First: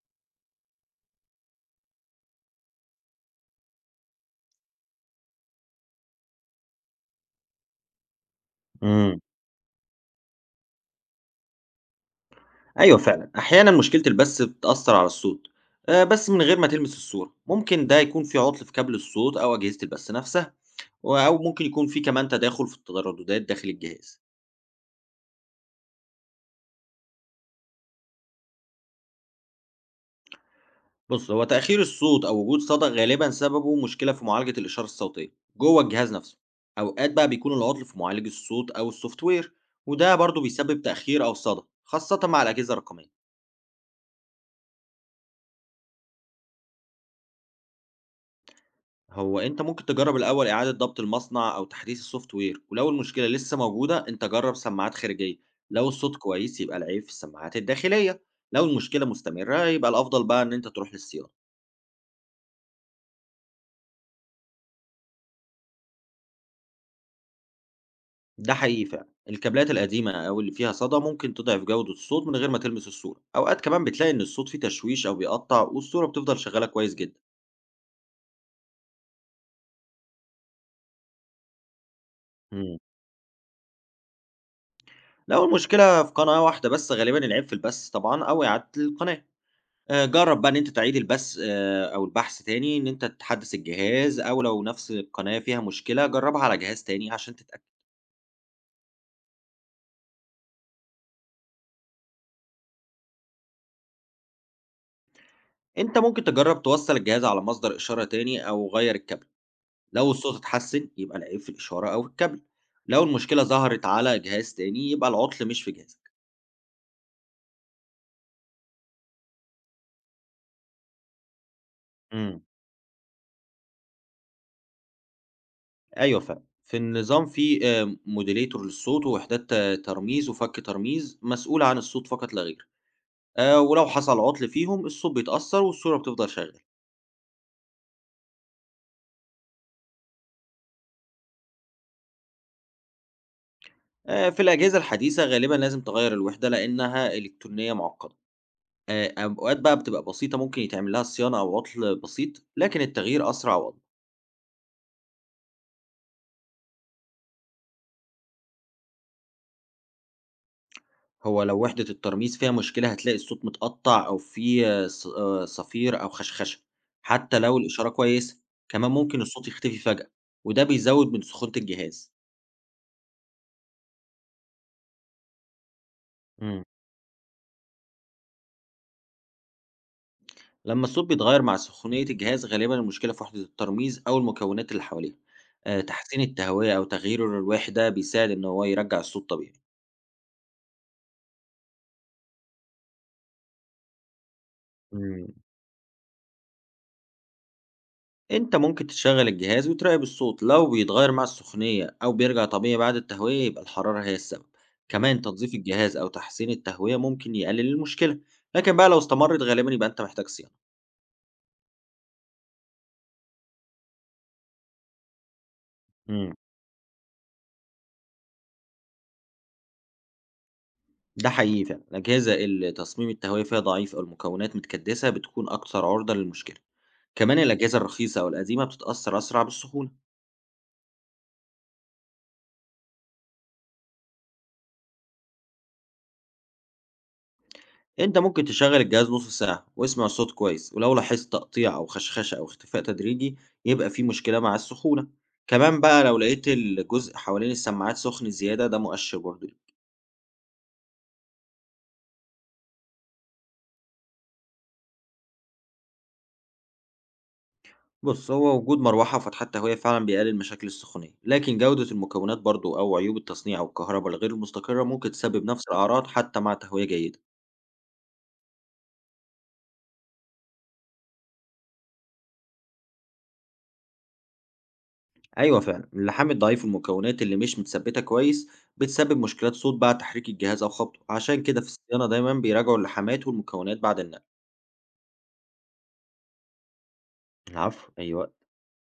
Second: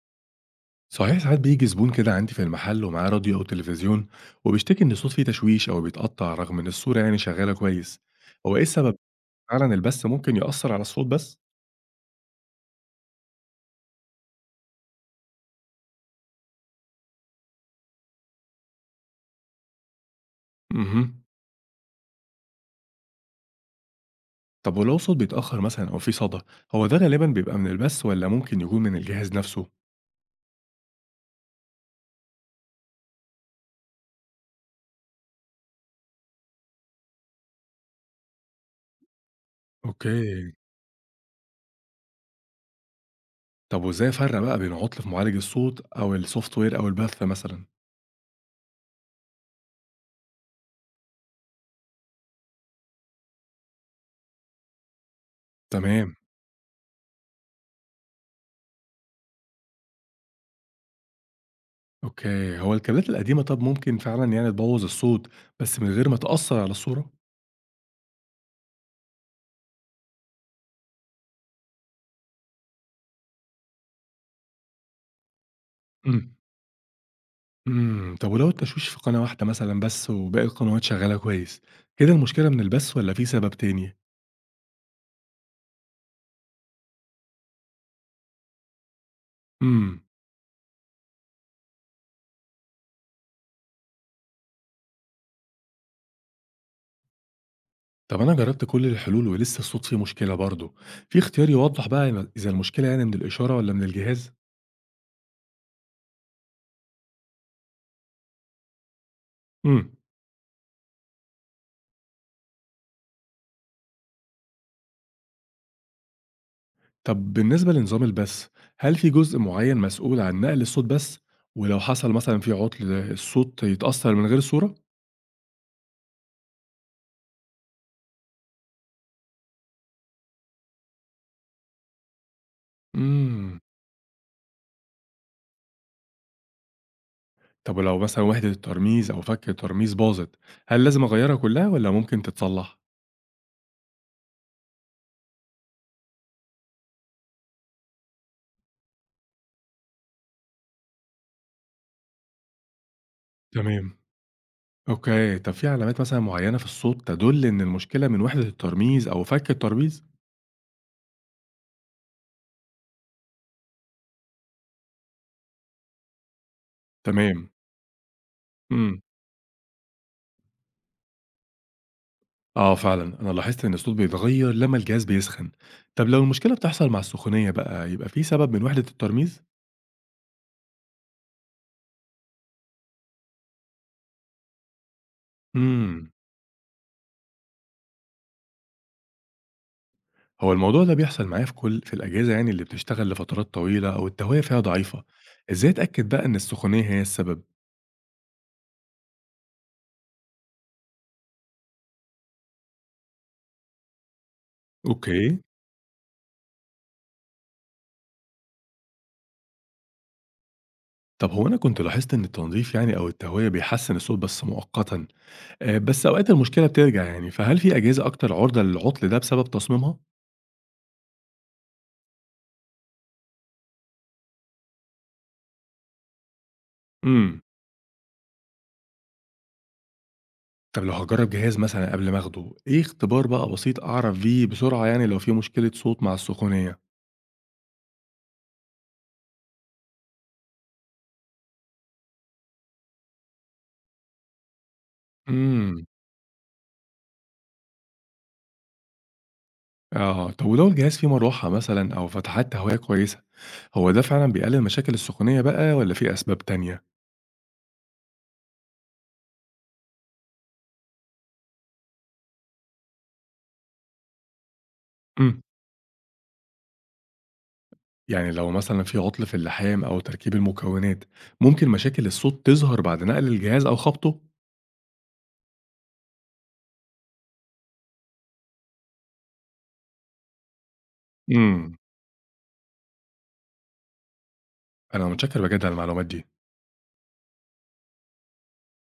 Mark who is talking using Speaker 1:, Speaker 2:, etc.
Speaker 1: صحيح ساعات بيجي زبون كده عندي في المحل ومعاه راديو أو تلفزيون، وبيشتكي إن الصوت فيه تشويش أو بيتقطع رغم إن الصورة يعني شغالة كويس. هو إيه السبب؟
Speaker 2: إمم،
Speaker 1: فعلا البث ممكن يأثر على الصوت بس؟
Speaker 2: أيوه فعلًا، أحيانًا مشكلة البث بتأثّر على الصوت، بس من غير ما تلمس الصورة، ممكن ده يكون في عُطل في كابل الصوت أو أجهزة البث نفسها،
Speaker 1: اها.
Speaker 2: أو ممكن يكون في كمان تداخل في الترددات داخل الجهاز.
Speaker 1: طب ولو الصوت بيتأخر مثلا أو فيه صدى، هو ده غالبا بيبقى من البث ولا ممكن يكون من الجهاز نفسه؟
Speaker 2: بُص، هو تأخير الصوت أو وجود صدى غالبًا سببه مشكلة في معالجة الإشارة الصوتية جوّه الجهاز نفسه، أوقات بقى بيكون العُطل في معالج الصوت أو الSoftware وده برضه
Speaker 1: أوكي.
Speaker 2: بيسبب تأخير أو صدى، خاصةً مع الأجهزة الرقمية.
Speaker 1: طب وإزاي أفرق بقى بين عطل في معالج الصوت أو السوفت وير أو البث مثلا؟
Speaker 2: هو أنت ممكن تجرّب الأول إعادة ضبط المصنع أو تحديث السوفت وير، ولو المشكلة لسه موجودة أنت جرّب سماعات خارجية، لو الصوت
Speaker 1: تمام.
Speaker 2: كويس يبقى العيب في السماعات الداخلية، لو المشكلة مستمرة يبقى الأفضل بقى إن أنت تروح للصيانة.
Speaker 1: أوكي، هو الكابلات القديمة طب ممكن فعلا يعني تبوظ الصوت بس من غير ما تأثر على الصورة؟
Speaker 2: ده حقيقي فعلًا، الكابلات القديمة أو اللي فيها صدى ممكن تضعف جودة الصوت من غير ما تلمس الصورة، أوقات كمان بتلاقي إن الصوت فيه تشويش أو بيقطّع والصورة بتفضل شغالة كويس جدًا.
Speaker 1: طب ولو التشويش في قناة واحدة مثلًا بس وباقي القنوات شغالة كويس، كده المشكلة من
Speaker 2: امم.
Speaker 1: البث والّا في سبب تاني؟
Speaker 2: لو المشكلة في قناة واحدة بس غالبًا العيب في البث طبعًا أو إعادة القناة.
Speaker 1: إمم،
Speaker 2: جرّب بقى إن أنت تعيد البث أو البحث تاني، إن أنت تحدّث الجهاز أو لو نفس القناة فيها مشكلة، جرّبها على جهاز تاني عشان تتأكد.
Speaker 1: طب أنا جربت كل الحلول ولسه الصوت فيه مشكلة برضه، في اختيار يوضح بقى إن إذا المشكلة يعني من الإشارة والّا من الجهاز؟
Speaker 2: أنت ممكن تجرّب توصّل الجهاز على مصدر إشارة تاني أو غيّر الكابل،
Speaker 1: إمم،
Speaker 2: لو الصوت اتحسّن يبقى العيب في الإشارة أو الكابل، لو المشكلة ظهرت على جهاز تاني يبقى العُطل مش في جهازك.
Speaker 1: طب بالنسبة لنظام البث، هل في جزء معين مسؤول عن نقل الصوت بس؟ ولو حصل مثلًا
Speaker 2: إمم.
Speaker 1: في عُطل الصوت يتأثر من غير صورة؟
Speaker 2: أيوه فعلًا، في النظام في modulator للصوت ووحدات ترميز وفَك ترميز مسؤولة عن الصوت فقط لا غير،
Speaker 1: إمم،
Speaker 2: ولو حصل عُطل فيهم الصوت بيتأثّر والصورة بتفضل شغالة.
Speaker 1: طب ولو مثلًا وحدة الترميز أو فك الترميز باظت، هل لازم أغيّرها كلها والّا ممكن تتصلح؟
Speaker 2: في الأجهزة الحديثة غالبًا لازم تغيّر الوحدة لإنها إلكترونية معقدة، أوقات بقى بتبقى بسيطة ممكن يتعمل لها صيانة أو عطل بسيط، لكن التغيير أسرع وأضمن.
Speaker 1: تمام. أوكي، طب في علامات مثلًا معيّنة في الصوت تدُل إن المشكلة من وحدة الترميز أو فَك الترميز؟
Speaker 2: هو لو وحدة الترميز فيها مشكلة هتلاقي الصوت متقطع أو في ص صفير أو خشخشة، حتى
Speaker 1: تمام.
Speaker 2: لو الإشارة كويسة، كمان
Speaker 1: إمم.
Speaker 2: ممكن الصوت يختفي فجأة، وده بيزود من سخونة الجهاز.
Speaker 1: آه فعلًا، أنا لاحظت إن الصوت بيتغيّر لمّا الجهاز بيسخن. طب لو المشكلة
Speaker 2: إمم.
Speaker 1: بتحصل مع السخونية بقى، يبقى في سبب من وحدة الترميز؟
Speaker 2: لما الصوت بيتغير مع سخونية الجهاز غالبا المشكلة في وحدة الترميز أو المكونات اللي حواليها. آه،
Speaker 1: إمم،
Speaker 2: تحسين التهوية أو تغيير الرواح ده بيساعد إن هو يرجع الصوت طبيعي.
Speaker 1: هو الموضوع ده بيحصل معايا في كل الأجهزة يعني اللي بتشتغل لفترات طويلة أو التهوية فيها ضعيفة.
Speaker 2: مم.
Speaker 1: إزاي أتأكد بقى إن السخونية هي السبب؟
Speaker 2: أنت ممكن تشغل الجهاز وتراقب الصوت لو بيتغير مع السخونية أو بيرجع طبيعي بعد التهوية يبقى الحرارة هي السبب. كمان
Speaker 1: أوكي.
Speaker 2: تنظيف الجهاز أو تحسين التهوية ممكن يقلل المشكلة، لكن بقى لو استمرت غالبا يبقى أنت محتاج صيانة.
Speaker 1: طب هو أنا كنت لاحظت إن التنضيف يعني أو التهوية بيحسّن الصوت بس مؤقتًا، بس أوقات
Speaker 2: مم.
Speaker 1: المشكلة بترجع يعني، فهل في أجهزة أكتر عُرضة للعُطل ده بسبب تصميمها؟
Speaker 2: ده حقيقي فعلا الأجهزة اللي تصميم التهوية فيها ضعيف أو المكونات متكدسة بتكون أكثر عرضة للمشكلة. كمان
Speaker 1: إمم،
Speaker 2: الأجهزة الرخيصة أو القديمة بتتأثر أسرع بالسخونة.
Speaker 1: طب لو هاجرّب جهاز مثلًا قبل ما آخده، إيه اختبار بقى بسيط أعرف بيه بسرعة يعني لو في مشكلة صوت مع السخونية؟
Speaker 2: أنت ممكن تشغل الجهاز نص ساعة واسمع الصوت كويس ولو لاحظت تقطيع أو خشخشة أو اختفاء تدريجي يبقى في مشكلة مع السخونة. كمان
Speaker 1: إمم،
Speaker 2: بقى لو لقيت الجزء حوالين السماعات سخن زيادة ده مؤشر برضه.
Speaker 1: آه، طب ولو الجهاز فيه مروحة مثلًا أو فتحات تهوية كويسة، هو ده فعلًا بيقلل مشاكل السخونية بقى والّا في أسباب تانية؟
Speaker 2: بص هو وجود مروحة وفتحات تهوية فعلا بيقلل مشاكل السخونية، لكن جودة المكونات برضه أو عيوب التصنيع أو الكهرباء الغير المستقرة ممكن
Speaker 1: إمم،
Speaker 2: تسبب نفس الأعراض حتى مع تهوية جيدة.
Speaker 1: يعني لو مثلًا في عُطل في اللحام أو تركيب المكونات، ممكن مشاكل الصوت تظهر بعد نقل الجهاز أو خبطه؟
Speaker 2: أيوة فعلا اللحام الضعيف والمكونات اللي مش متثبتة كويس بتسبب مشكلات صوت بعد تحريك الجهاز أو خبطه، عشان كده في
Speaker 1: إمم،
Speaker 2: الصيانة دايما بيراجعوا اللحامات والمكونات بعد النقل.
Speaker 1: أنا متشكر بجد على المعلومات دي.
Speaker 2: العفو أيوة.